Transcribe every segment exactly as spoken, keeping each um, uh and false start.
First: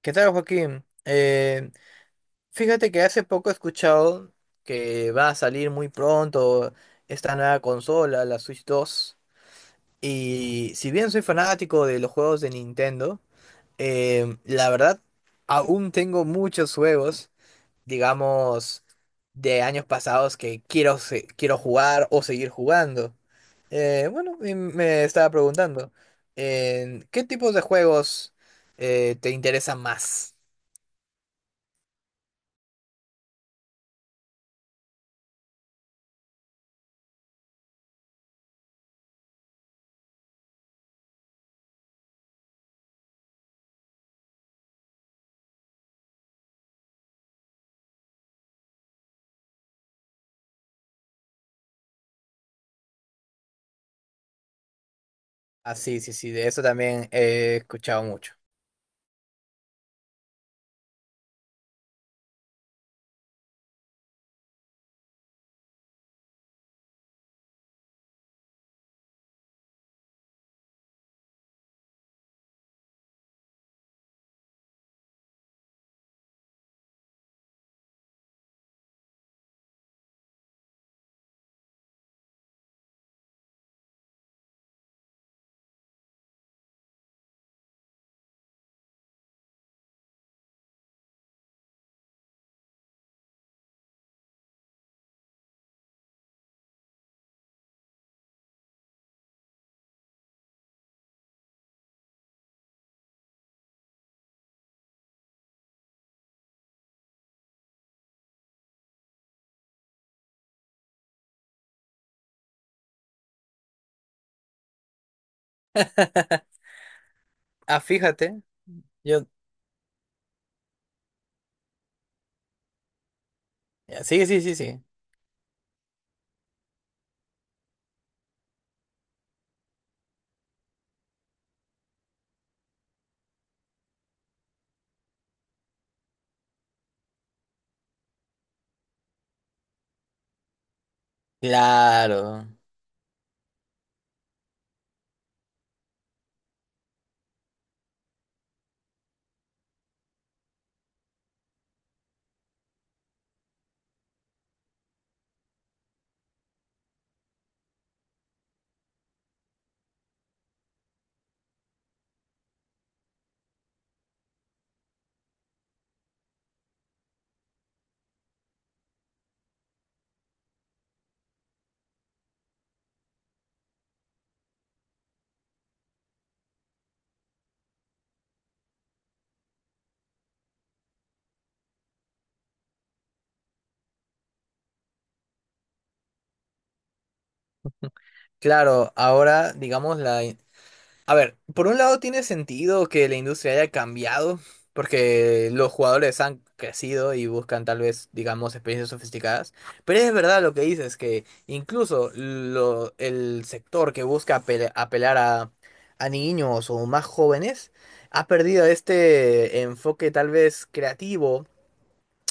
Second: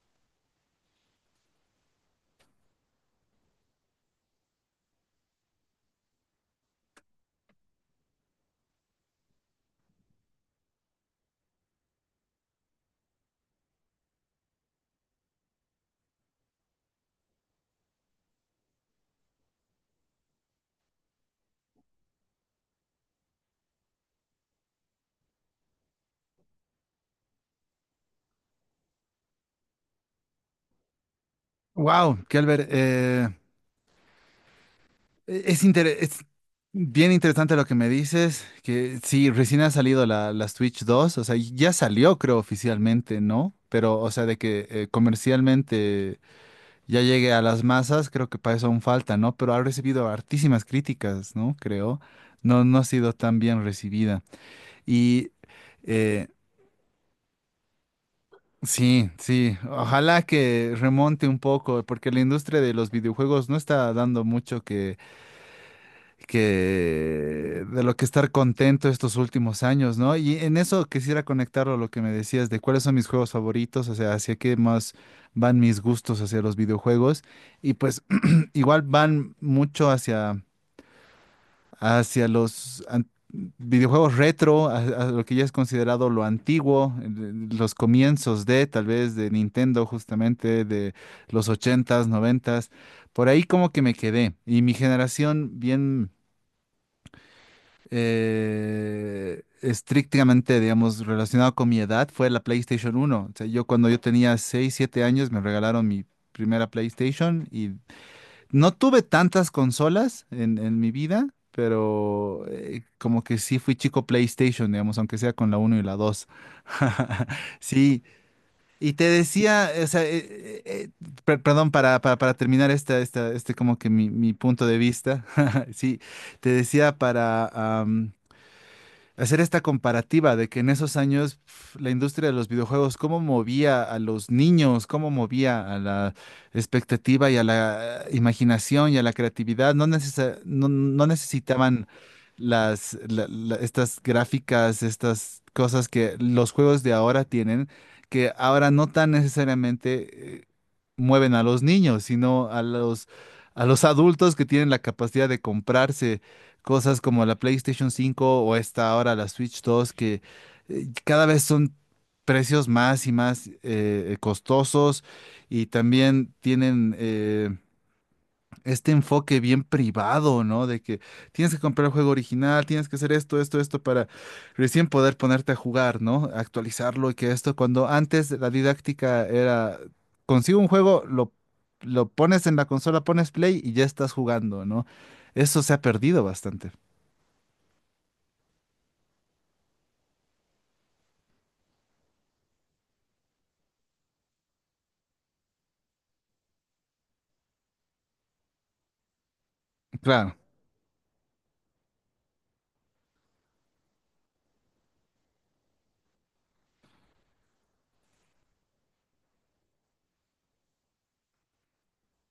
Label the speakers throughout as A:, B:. A: ¿Qué tal, Joaquín? Eh, fíjate que hace poco he escuchado que va a salir muy pronto esta nueva consola, la Switch dos. Y si bien soy fanático de los juegos de Nintendo, eh, la verdad aún tengo muchos juegos, digamos, de años pasados que quiero, se- quiero jugar o seguir jugando. Eh, bueno, y me estaba preguntando, eh, ¿qué tipos de juegos eh, te interesan más?
B: Wow, Kelber, eh, es, inter- es bien interesante lo que me dices, que sí, recién ha salido la, la Switch dos. O sea, ya salió creo oficialmente, ¿no? Pero, o sea, de que eh, comercialmente ya llegue a las masas, creo que para eso aún falta, ¿no? Pero ha recibido hartísimas críticas, ¿no? Creo no, no ha sido tan bien recibida. Y
A: Ah, sí, sí,
B: eh,
A: sí, de eso también he escuchado mucho.
B: sí, sí, ojalá que remonte un poco, porque la industria de los videojuegos no está dando mucho que de lo que estar contento estos últimos años, ¿no? Y en eso quisiera conectarlo a lo que me decías de cuáles son mis juegos favoritos, o sea, hacia qué más van mis gustos hacia los videojuegos y pues igual van mucho hacia hacia los an- videojuegos retro, a, a lo que ya es considerado lo antiguo, el- los comienzos de tal vez de Nintendo justamente de los ochentas noventas. Por ahí como que me quedé, y mi generación bien, eh, estrictamente, digamos, relacionado con mi edad, fue la PlayStation uno. O sea, yo cuando yo tenía seis, siete años me regalaron mi primera PlayStation y no tuve tantas consolas en, en mi vida, pero eh, como que sí fui chico PlayStation, digamos, aunque sea con la uno y la dos.
A: Ah,
B: Sí.
A: fíjate,
B: Y te
A: yo...
B: decía, o sea, eh, eh, eh, per- perdón, para, para, para terminar esta, esta, este como que mi,
A: Sí,
B: mi
A: sí, sí,
B: punto de
A: sí.
B: vista, sí, te decía para hacer esta comparativa de que en esos años pf, la industria de los videojuegos, cómo movía a los niños, cómo movía a la expectativa y a la eh, imaginación y a la creatividad. No necesa- no, no necesitaban
A: Claro,
B: las, la- la- estas gráficas, estas cosas que los juegos de ahora tienen, que ahora no tan necesariamente eh, mueven a los niños, sino a los, a los adultos que tienen la capacidad de comprarse cosas como la PlayStation cinco o esta ahora la Switch dos, que eh, cada vez son precios más y más eh, costosos, y también tienen eh, este enfoque bien privado, ¿no? De que tienes que comprar el juego original, tienes que hacer esto, esto, esto para recién poder ponerte a jugar, ¿no? Actualizarlo y que esto, cuando antes la didáctica era, consigo un juego, lo, lo pones en la consola, pones play y ya estás jugando, ¿no? Eso se ha perdido bastante.
A: claro. Ahora, digamos, la, a ver, por un lado tiene sentido que la industria haya cambiado, porque los jugadores han crecido y buscan tal vez, digamos, experiencias sofisticadas, pero es
B: Claro,
A: verdad lo que dices, que incluso lo- el sector que busca apel- apelar a, a niños o más jóvenes ha perdido este enfoque tal vez creativo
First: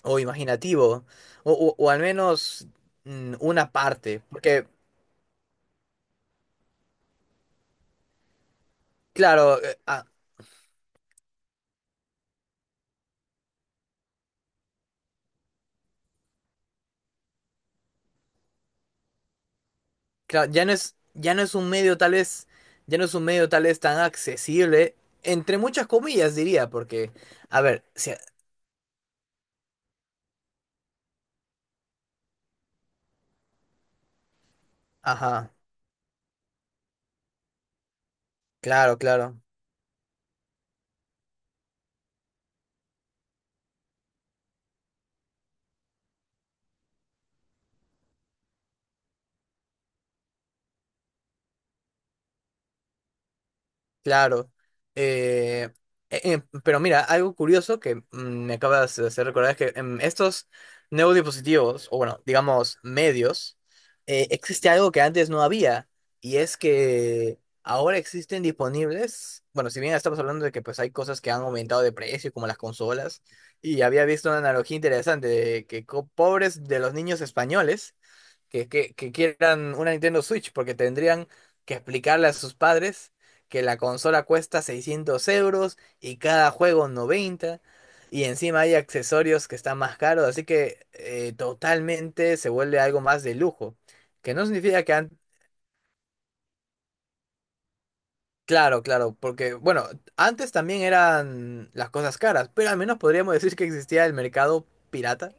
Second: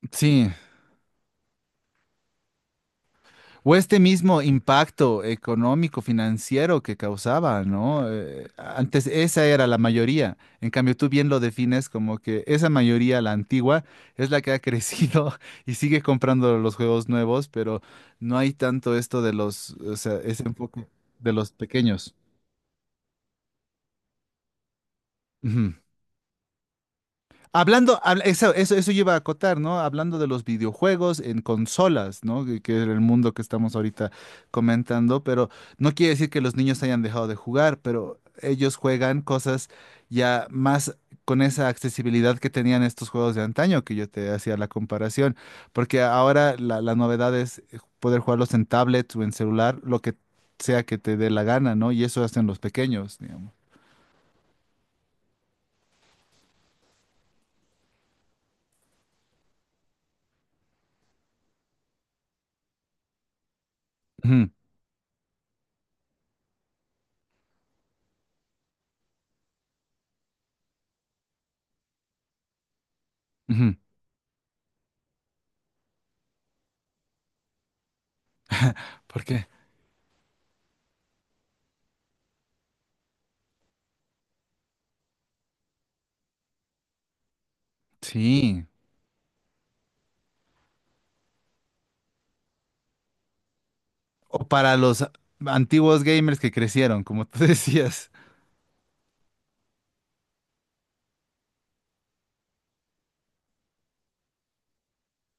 A: o
B: sí.
A: imaginativo, o, o- o al menos mm, una
B: O este
A: parte,
B: mismo
A: porque
B: impacto económico, financiero que causaba, ¿no? Eh, antes esa
A: claro.
B: era la mayoría. En cambio, tú bien lo defines como que esa mayoría, la antigua, es la que ha crecido y sigue comprando los juegos nuevos, pero no hay tanto esto de los, o sea, ese
A: Claro, ya no
B: enfoque
A: es,
B: de
A: ya no
B: los
A: es un medio tal
B: pequeños.
A: vez, ya no es un medio tal vez tan accesible, entre
B: Ujú.
A: muchas comillas diría, porque, a ver,
B: Hablando,
A: si-
B: habla- eso, eso, eso yo a acotar, ¿no? Hablando de los videojuegos en consolas, ¿no? Que, que es el mundo que estamos ahorita comentando, pero
A: ajá,
B: no quiere decir que los niños hayan dejado de jugar, pero ellos
A: claro,
B: juegan
A: claro.
B: cosas ya más con esa accesibilidad que tenían estos juegos de antaño, que yo te hacía la comparación, porque ahora la, la novedad es eh, poder jugarlos en tablets o en celular, lo que sea que te dé la gana, ¿no? Y eso hacen los pequeños, digamos.
A: Claro. Eh, eh, eh, pero mira, algo curioso que mm, me acabas de hacer recordar es que en estos nuevos dispositivos, o bueno, digamos medios, eh,
B: Ujú,
A: existe algo que antes no había, y es que ahora existen disponibles, bueno, si bien estamos hablando de que pues hay cosas que han aumentado de precio, como las consolas,
B: ujú.
A: y había visto una analogía interesante de que co- pobres de los niños españoles que, que, que
B: ¿Por qué?
A: quieran una Nintendo Switch, porque tendrían que explicarle a sus padres que la consola cuesta seiscientos euros y cada juego noventa, y encima
B: Sí.
A: hay accesorios que están más caros, así que eh, totalmente se vuelve algo más de lujo, que
B: O
A: no
B: para
A: significa que
B: los a-
A: antes...
B: antiguos gamers que crecieron, como tú decías.
A: Claro, claro, porque bueno, antes también eran las cosas caras, pero al menos podríamos decir que existía el mercado pirata,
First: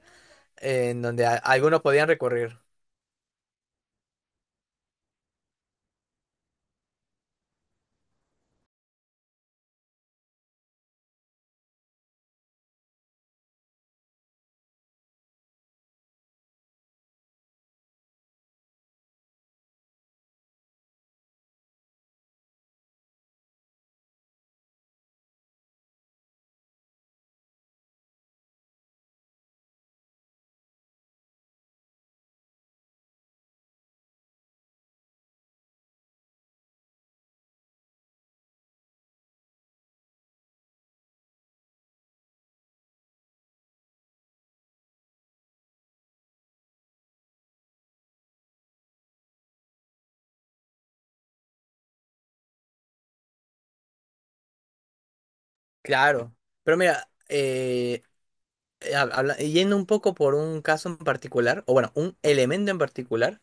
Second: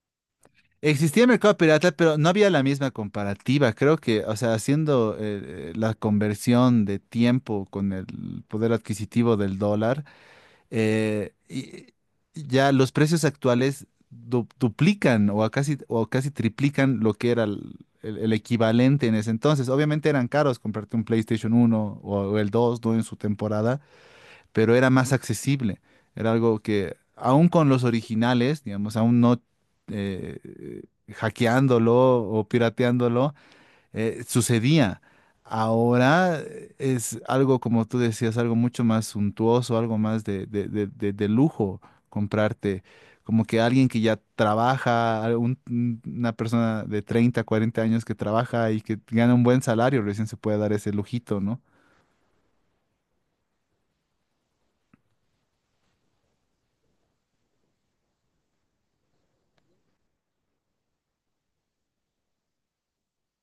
A: en
B: Existía
A: donde
B: el
A: a-
B: mercado
A: algunos
B: pirata,
A: podían
B: pero no había
A: recurrir.
B: la misma comparativa. Creo que, o sea, haciendo eh, eh, la conversión de tiempo con el poder adquisitivo del dólar, eh, y- y ya los precios actuales du- duplican o a casi, o casi triplican lo que era el, el- el equivalente en ese entonces. Obviamente eran caros comprarte un PlayStation uno o, o el dos, ¿no? En su temporada, pero era más accesible. Era algo que, aún con los originales, digamos, aún no, eh, hackeándolo o pirateándolo, eh, sucedía. Ahora eh, es algo, como tú decías, algo mucho más suntuoso, algo más de, de- de- de- de lujo comprarte. Como que alguien que ya trabaja, algún- una persona de treinta cuarenta años que trabaja y que gana un buen salario, recién se puede dar ese lujito, ¿no?
A: Claro, pero mira, eh, eh, hab- habla- eh, yendo un poco por un caso en particular, o bueno, un elemento en particular,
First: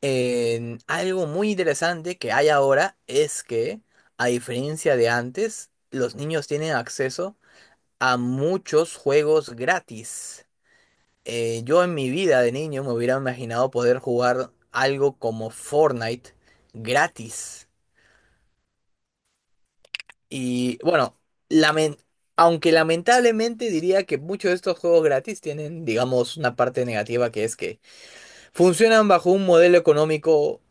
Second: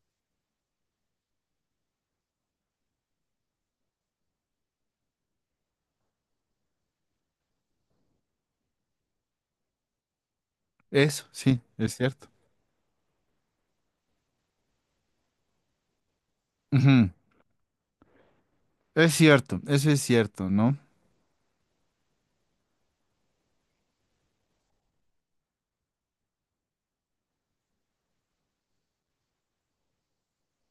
A: en algo muy interesante que hay ahora es que, a diferencia de antes, los niños tienen acceso a muchos juegos gratis.
B: Eso, sí,
A: Eh, yo en
B: es
A: mi
B: cierto.
A: vida de niño me hubiera imaginado poder jugar algo como Fortnite
B: Ujú.
A: gratis.
B: Es cierto, eso es cierto, ¿no?
A: Y bueno, lamen- aunque lamentablemente diría que muchos de estos juegos gratis tienen, digamos, una parte negativa que es que funcionan bajo un modelo económico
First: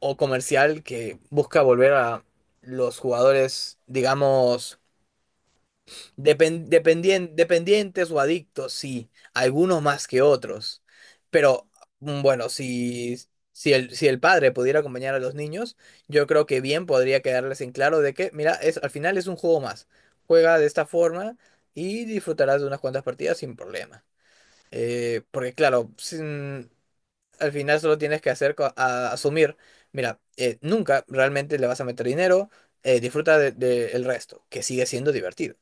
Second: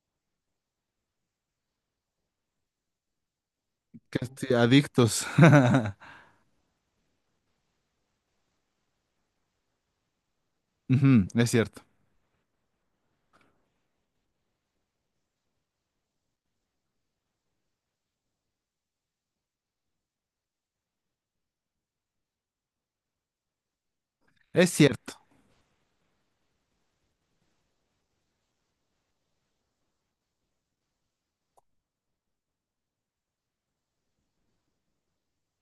A: o comercial que busca volver a los jugadores,
B: Que estoy-
A: digamos,
B: adictos.
A: depen- dependien- dependientes o adictos, sí, algunos más que otros.
B: Ujú, es
A: Pero
B: cierto,
A: mm, bueno, si, si el, si el padre pudiera acompañar a los niños, yo creo que bien podría quedarles en claro de que, mira, es, al final es un juego más. Juega de esta forma y disfrutarás de unas cuantas partidas sin problema.
B: es cierto.
A: Eh, porque claro, sin- al final solo tienes que hacer co- a- asumir, mira, eh, nunca realmente le vas a meter dinero, eh, disfruta de, de el resto, que sigue siendo divertido.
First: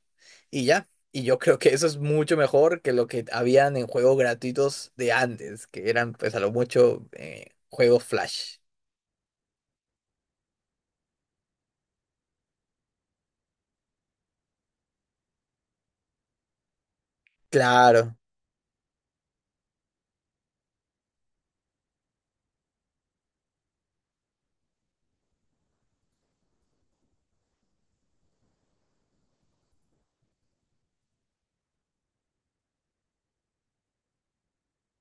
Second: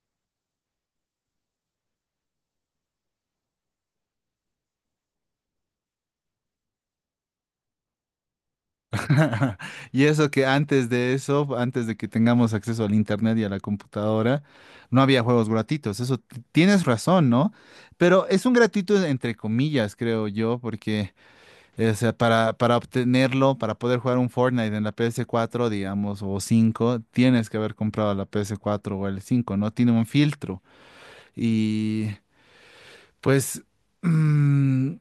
A: Y ya, y yo creo que eso es mucho mejor que lo que habían en juegos gratuitos de antes, que eran pues a lo mucho eh, juegos Flash.
B: Y eso que antes de eso, antes de que tengamos acceso al internet y a la computadora, no había juegos gratuitos. Eso t- tienes razón, ¿no?
A: Claro,
B: Pero es un gratuito entre comillas, creo yo, porque eh, o sea, para, para obtenerlo, para poder jugar un Fortnite en la P S cuatro, digamos, o cinco, tienes que haber comprado la P S cuatro o el cinco, ¿no? Tiene un filtro. Y pues, mm,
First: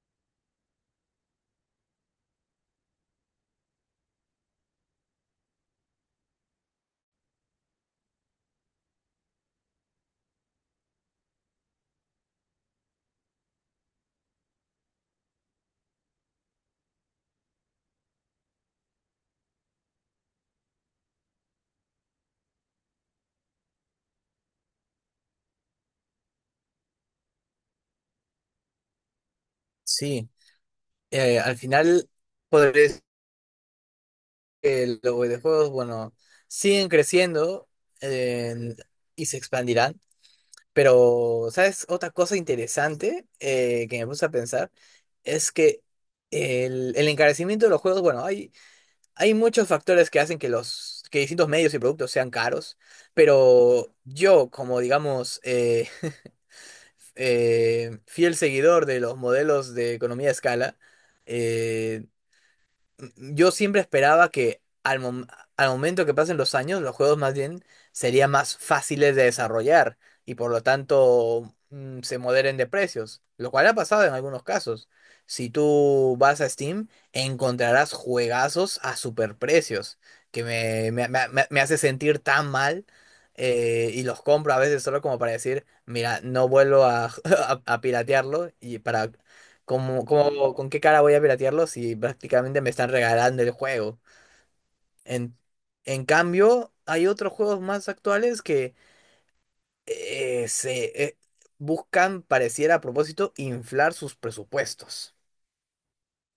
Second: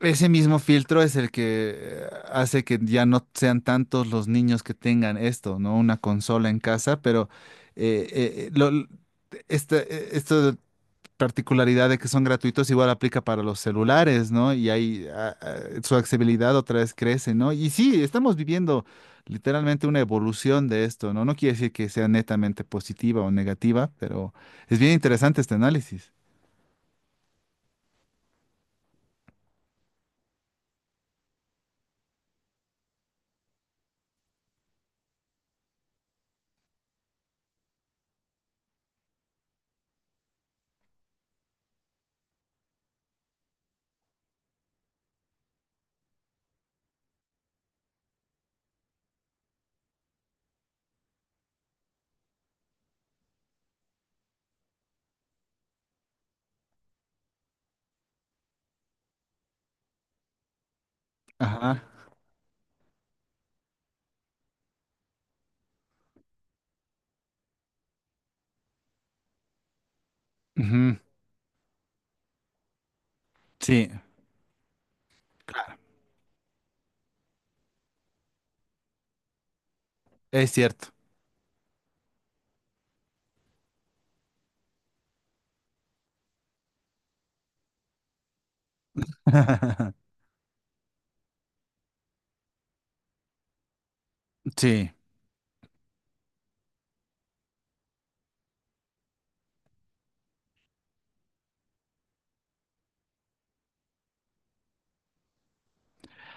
B: ese mismo filtro es el que eh, hace que ya no sean tantos los niños que tengan esto, ¿no? Una consola en casa, pero eh, eh, eh, lo- l- esta, eh, esta particularidad de que son gratuitos igual aplica para los celulares, ¿no? Y ahí ah, ah, su accesibilidad otra vez crece, ¿no? Y sí, estamos viviendo literalmente una evolución de esto, ¿no? No quiere decir que sea netamente positiva o negativa, pero es bien interesante este análisis.
A: sí. Eh, al final, podría decir que los videojuegos, bueno, siguen creciendo eh, y se expandirán. Pero, ¿sabes? Otra cosa interesante eh, que me puse a pensar es que el, el encarecimiento de los juegos, bueno, hay, hay muchos factores que hacen que los que distintos medios y productos sean caros, pero yo, como digamos, eh, eh, fiel seguidor de los modelos de economía a escala,
B: Ajá.
A: eh, yo siempre esperaba que al, mom- al momento que pasen los años, los juegos más bien serían más fáciles de desarrollar y por lo
B: Ujú.
A: tanto mm, se moderen de precios, lo cual ha
B: Sí,
A: pasado en algunos casos. Si tú vas a Steam, encontrarás juegazos a superprecios, que
B: es cierto.
A: me, me, me- me- me hace sentir tan mal eh, y los compro a veces solo como para decir, mira, no vuelvo a, a, a piratearlo. Y para ¿cómo, cómo- con qué cara voy a piratearlo si prácticamente me están regalando el juego?
B: Sí,
A: En, en cambio, hay otros juegos más actuales que eh, se eh, buscan, pareciera a propósito, inflar sus presupuestos.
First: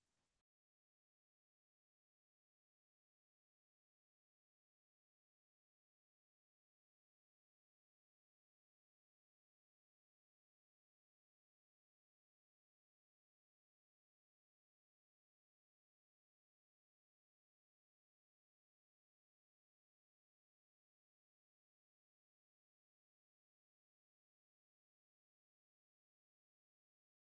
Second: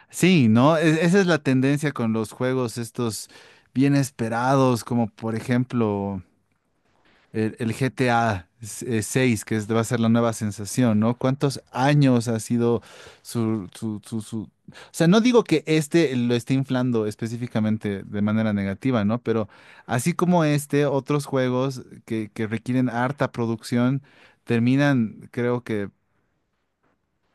B: sí, ¿no? E- esa es la tendencia con los juegos estos bien esperados, como por ejemplo el, el G T A seis, que es- va a ser la nueva sensación, ¿no? ¿Cuántos años ha sido su, su, su, su- o sea, no digo que este lo esté inflando específicamente de manera negativa, ¿no? Pero así como este, otros juegos que, que requieren harta producción terminan, creo que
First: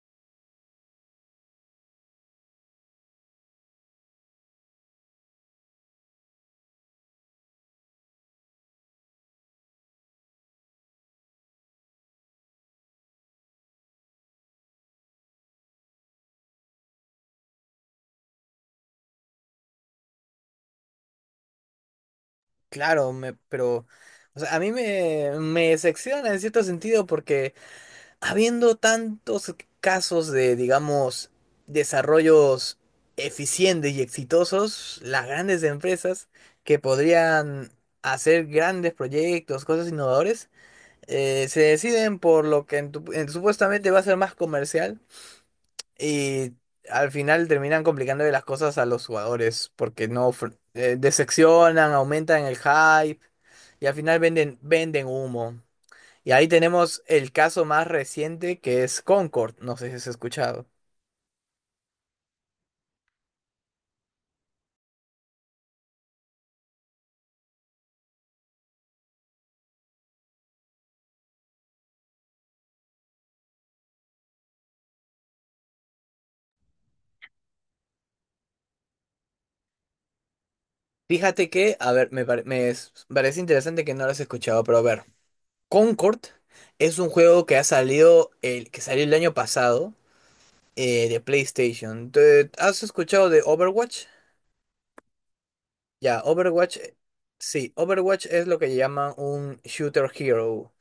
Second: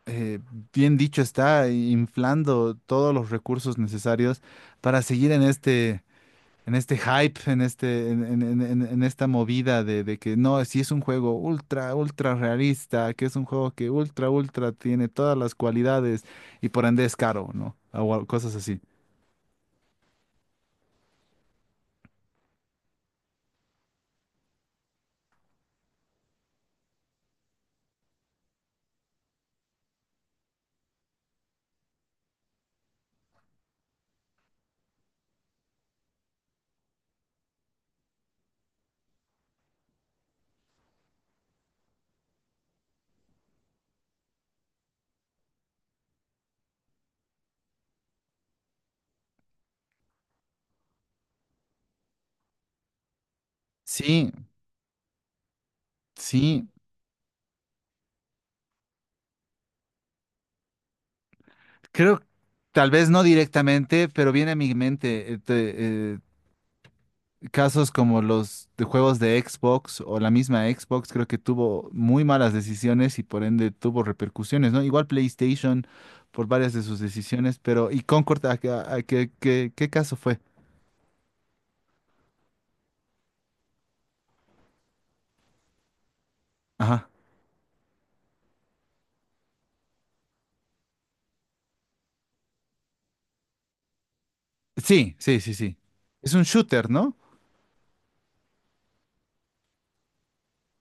B: eh, bien dicho, está inflando todos los recursos necesarios para seguir en este, en este hype, en este, en, en- en- en- en esta movida de, de que no, si es un juego ultra, ultra realista, que es un juego que ultra, ultra tiene todas las cualidades y por ende es caro, ¿no? O al- cosas así.
A: Claro, me, pero o sea, a mí me, me decepciona en cierto sentido porque habiendo tantos casos de, digamos, desarrollos eficientes y exitosos, las grandes empresas que podrían hacer grandes proyectos, cosas innovadoras, eh, se deciden por lo que en tu- en- supuestamente va a ser más comercial y al final terminan complicándole las cosas a los jugadores porque no ofre- eh, decepcionan, aumentan el hype y al final
B: Sí,
A: venden, venden humo. Y ahí
B: sí,
A: tenemos el caso más reciente que es Concord. No sé si has escuchado.
B: creo, tal vez no directamente, pero viene a mi mente casos como los de juegos de Xbox o la misma Xbox, creo que tuvo muy malas decisiones y por ende tuvo repercusiones, ¿no? Igual PlayStation por varias de sus decisiones, pero ¿y Concord a, qué, a qué- qué- qué caso fue?
A: Fíjate que, a ver, me, pare- me es- parece interesante que no lo has escuchado, pero a ver, Concord es
B: Ajá.
A: un juego que ha salido el, que salió el año pasado eh, de PlayStation. ¿Te- ¿Has escuchado de Overwatch?
B: Sí, sí, sí, sí.
A: Ya,
B: Es un
A: Overwatch,
B: shooter,
A: eh,
B: ¿no?
A: sí, Overwatch es lo que llaman un shooter hero.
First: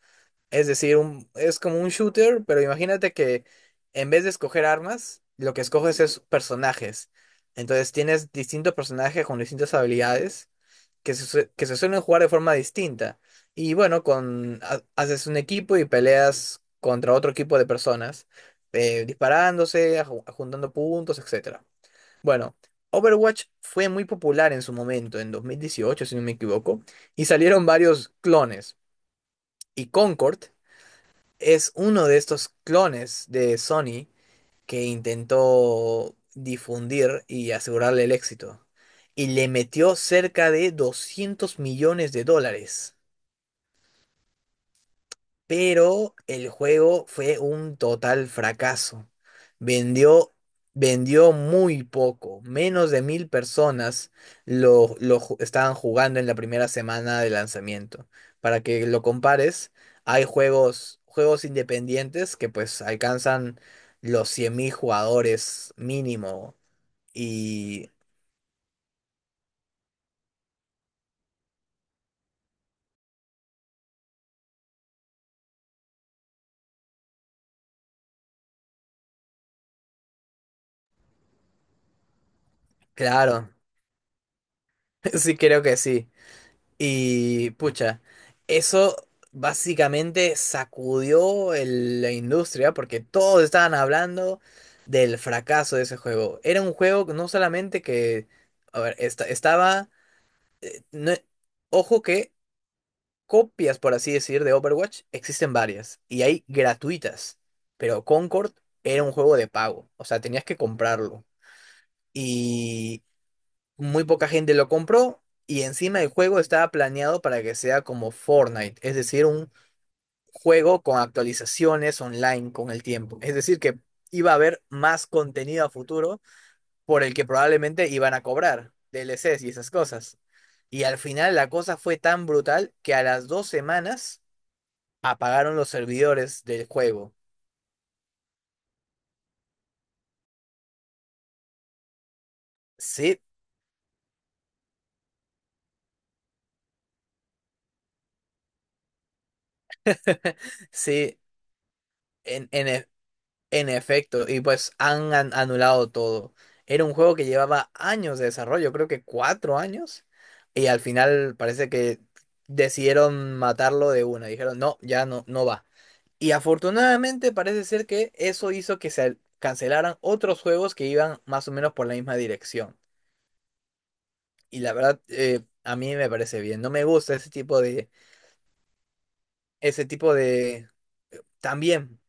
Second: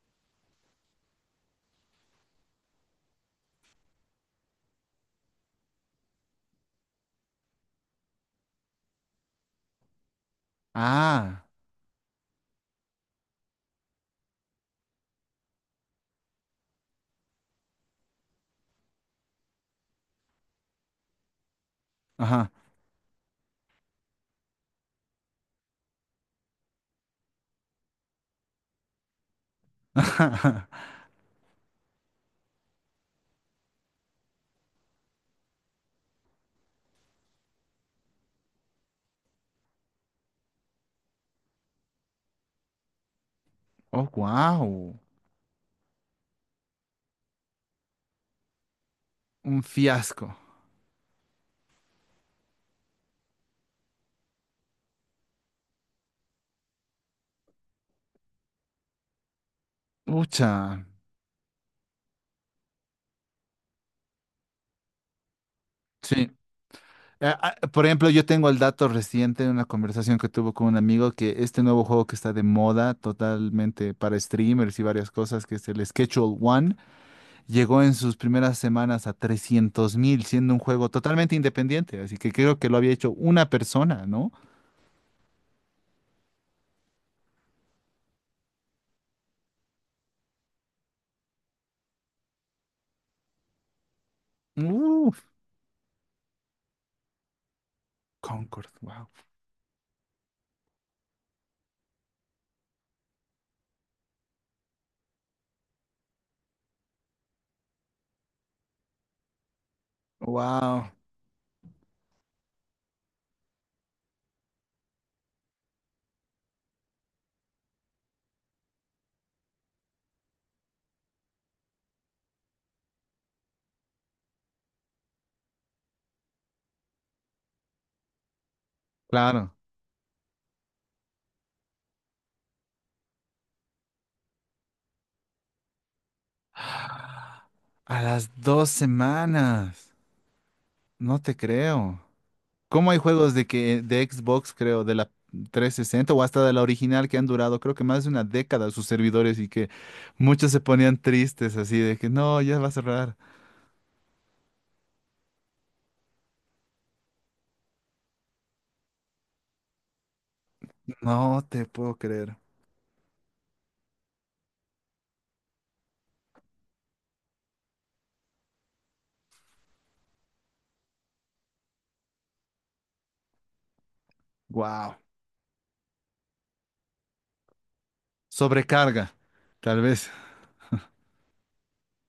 A: Es decir, un, es como un shooter, pero imagínate que en vez de escoger armas, lo que escoges es personajes. Entonces tienes distintos personajes con distintas habilidades que se,
B: Ah,
A: sue- que se suelen jugar de forma distinta. Y bueno, con, ha- haces un equipo y peleas contra otro equipo de personas, eh, disparándose, aju- juntando puntos, etcétera.
B: ajá.
A: Bueno, Overwatch fue muy popular en su momento, en dos mil dieciocho si no me equivoco, y salieron varios clones. Y Concord es uno de estos clones de Sony que intentó difundir y asegurarle el éxito. Y le metió cerca de doscientos millones de dólares,
B: Oh, wow.
A: pero el juego fue un total fracaso.
B: Un
A: Vendió,
B: fiasco.
A: vendió muy poco, menos de mil personas lo, lo ju- estaban jugando en la primera semana de lanzamiento. Para que lo compares, hay
B: Pucha.
A: juegos, juegos independientes que pues alcanzan los cien mil jugadores
B: Sí.
A: mínimo.
B: Ah, ah, por
A: Y
B: ejemplo, yo tengo el dato reciente de una conversación que tuve con un amigo, que este nuevo juego que está de moda totalmente para streamers y varias cosas, que es el Schedule One, llegó en sus primeras semanas a trescientos mil, siendo un juego totalmente independiente. Así que creo que lo había hecho una
A: claro,
B: persona, ¿no?
A: sí, creo que sí. Y pucha, eso básicamente sacudió el- la industria porque todos estaban hablando del
B: Uf,
A: fracaso de ese juego. Era un juego que no solamente que,
B: Concord,
A: a ver,
B: wow.
A: esta- estaba, no- ojo que copias, por así decir, de Overwatch existen varias y hay gratuitas, pero Concord era un juego de pago, o sea, tenías que
B: Wow,
A: comprarlo. Muy poca gente lo compró y encima el juego estaba planeado para que sea como Fortnite, es decir, un juego con actualizaciones online con el tiempo. Es decir, que iba a haber más contenido a futuro por el que probablemente iban a cobrar D L Cs y
B: claro.
A: esas cosas. Y al final la cosa fue tan brutal que a las dos semanas apagaron los servidores del juego.
B: A las dos semanas. No te creo. ¿Cómo hay
A: Sí,
B: juegos de que de Xbox, creo, de la trescientos sesenta, o hasta de la original, que han durado, creo que más de una década, sus servidores, y que muchos se ponían
A: sí,
B: tristes así de que no,
A: en,
B: ya va
A: en,
B: a
A: e,
B: cerrar?
A: en efecto, y pues han an- anulado todo. Era un juego que llevaba años de desarrollo, creo que cuatro años, y al final
B: No te
A: parece
B: puedo
A: que
B: creer.
A: decidieron matarlo de una. Dijeron, no, ya no, no va. Y afortunadamente parece ser que eso hizo que se cancelaran otros juegos que iban más o menos por la misma dirección. Y la
B: Wow.
A: verdad, eh, a mí me parece bien. No me gusta ese tipo de,
B: Sobrecarga, tal
A: ese
B: vez.
A: tipo de, también.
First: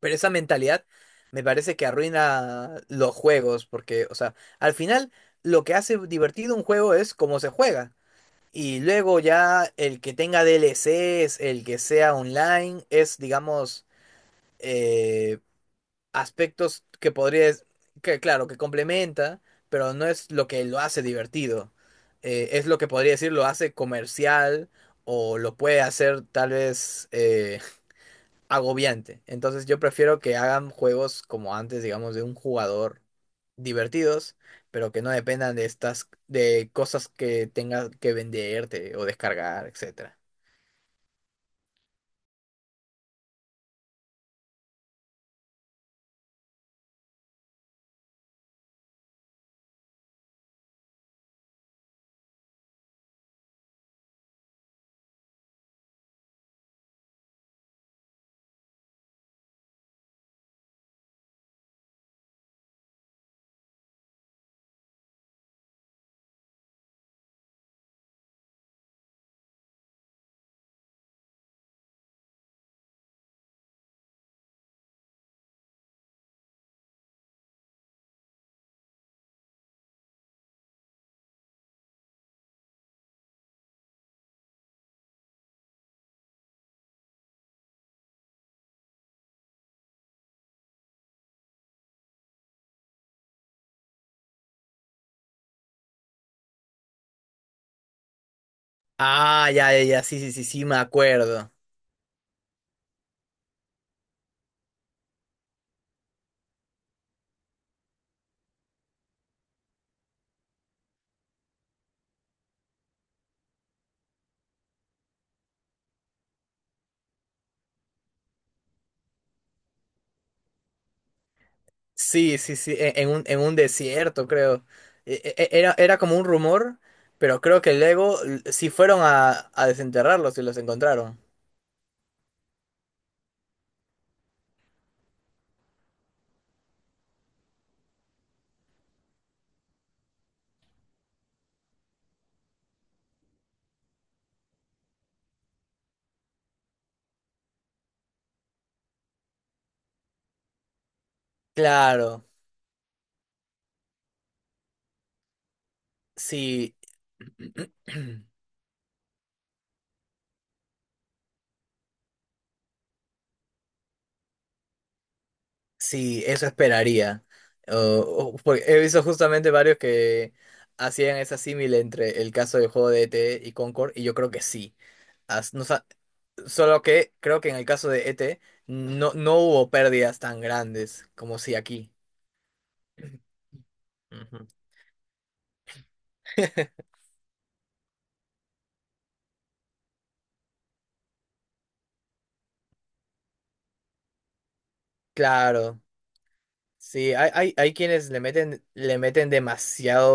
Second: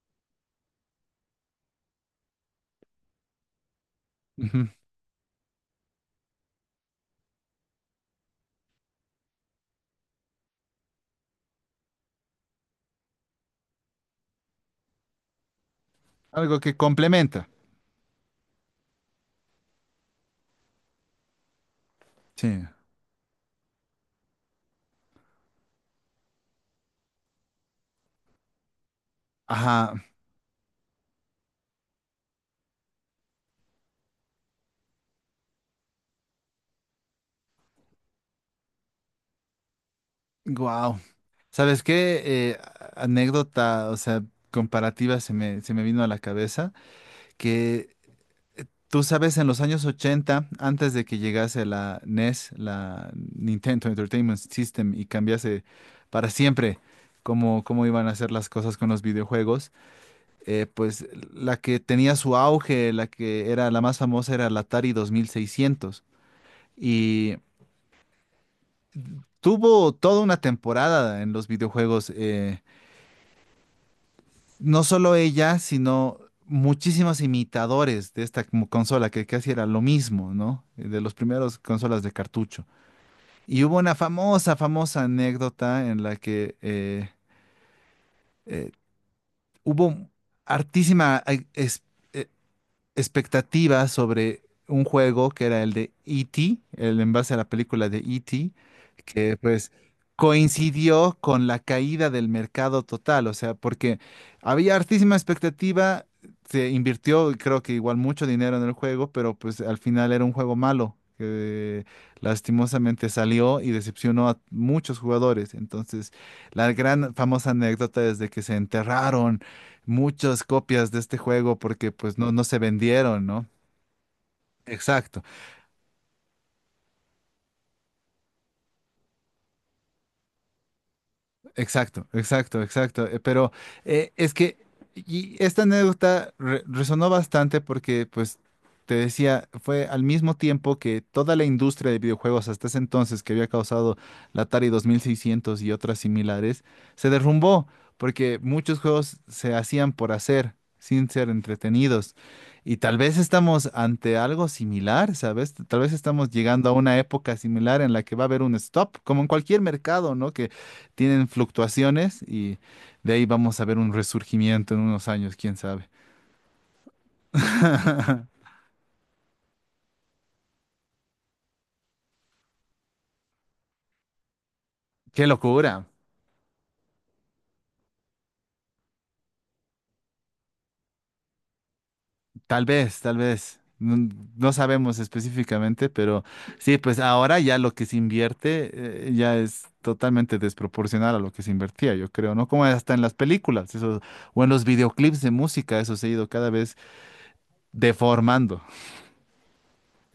A: Pero esa mentalidad me parece que arruina los juegos, porque, o sea,
B: Ujú.
A: al final lo que hace divertido un juego es cómo se juega. Y luego ya el que tenga D L Cs, el que sea online, es, digamos, eh,
B: Algo que
A: aspectos que
B: complementa.
A: podrías, que claro, que complementa, pero no es lo que lo hace divertido. Eh, es
B: Sí.
A: lo que podría decir lo hace comercial o lo puede hacer tal vez... eh, agobiante. Entonces yo
B: Ajá.
A: prefiero que hagan juegos como antes, digamos, de un jugador divertidos, pero que no dependan de estas, de cosas que tengas que venderte o descargar, etcétera.
B: Wow. ¿Sabes qué? Eh, a- anécdota, o sea, comparativa, se me, se me vino a la cabeza que tú sabes, en los años ochenta, antes de que llegase la N E S, la Nintendo Entertainment System, y cambiase para siempre cómo, cómo iban a hacer las cosas con los videojuegos, eh, pues la que tenía su auge, la que era la más famosa, era la Atari dos mil seiscientos. Y tuvo toda una temporada en los videojuegos, eh, no solo ella, sino muchísimos imitadores de esta, como consola que casi era lo mismo, ¿no? De los primeros consolas de cartucho. Y hubo una famosa, famosa anécdota en la que eh, eh, hubo hartísima expectativa sobre un juego que era el de E T, el en base a la película de E T, que
A: Ah,
B: pues
A: ya, ya, ya, sí, sí, sí, sí, me
B: coincidió con
A: acuerdo.
B: la caída del mercado total. O sea, porque había hartísima expectativa, se invirtió creo que igual mucho dinero en el juego, pero pues al final era un juego malo, que lastimosamente salió y decepcionó a muchos jugadores. Entonces, la gran famosa anécdota es de que se enterraron muchas copias de este juego porque pues no,
A: Sí,
B: no
A: sí,
B: se
A: sí, e- en un,
B: vendieron,
A: en
B: ¿no?
A: un desierto, creo.
B: Exacto.
A: E- e- e, Era, era como un rumor, pero creo que luego l- sí fueron a, a desenterrarlos y los encontraron.
B: Exacto, exacto, exacto. Eh, pero eh, es que y esta anécdota re- resonó bastante porque, pues, te decía, fue al mismo tiempo que toda la industria de videojuegos hasta ese entonces, que había causado la Atari dos mil seiscientos y otras similares, se derrumbó, porque muchos juegos se hacían por hacer, sin ser entretenidos.
A: Claro,
B: Y tal vez estamos ante algo similar, ¿sabes? Tal vez estamos llegando a
A: sí.
B: una época similar en la que va a haber un stop, como en cualquier mercado, ¿no? Tienen fluctuaciones, y de ahí vamos a ver un resurgimiento en unos años, quién sabe.
A: Sí, eso esperaría. O- o- porque he visto justamente varios que hacían esa símil entre el caso del juego de E T y Concord, y yo creo que sí.
B: Qué
A: As- no
B: locura.
A: sa- solo que creo que en el caso de E T no, no hubo pérdidas tan grandes como si aquí.
B: Tal vez, tal vez. No,
A: Ujú.
B: no sabemos específicamente, pero sí, pues ahora ya lo que se invierte, eh, ya es totalmente desproporcional a lo que se invertía, yo creo, ¿no? Como hasta en las películas, eso, o en los videoclips de música,
A: Claro,
B: eso se ha ido cada vez
A: sí, hay, hay, hay quienes le
B: deformando.
A: meten, le meten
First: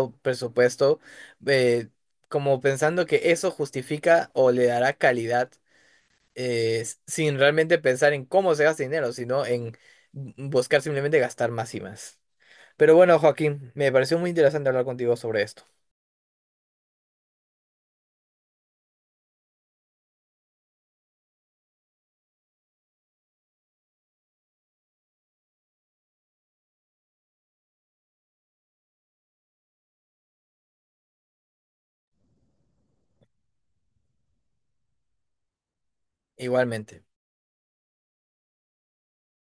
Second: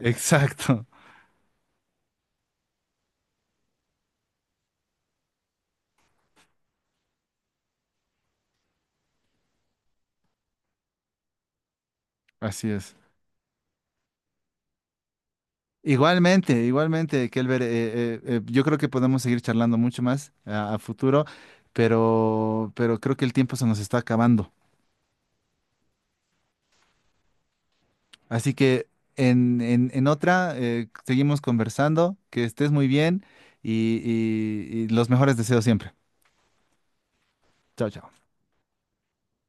B: Exacto.
A: presupuesto, eh, como pensando que eso justifica o le dará calidad eh, s- sin realmente pensar en cómo se gasta dinero, sino en buscar simplemente gastar más y más.
B: Así es.
A: Pero bueno, Joaquín, me pareció muy interesante hablar contigo sobre esto.
B: Igualmente, igualmente, Kelber, eh, eh, eh, yo creo que podemos seguir charlando mucho más a, a futuro, pero, pero creo que el tiempo se nos está acabando. Así que en, en, en otra, eh, seguimos conversando, que estés muy bien y, y y los mejores deseos siempre.
A: Igualmente.
B: Chao, chao.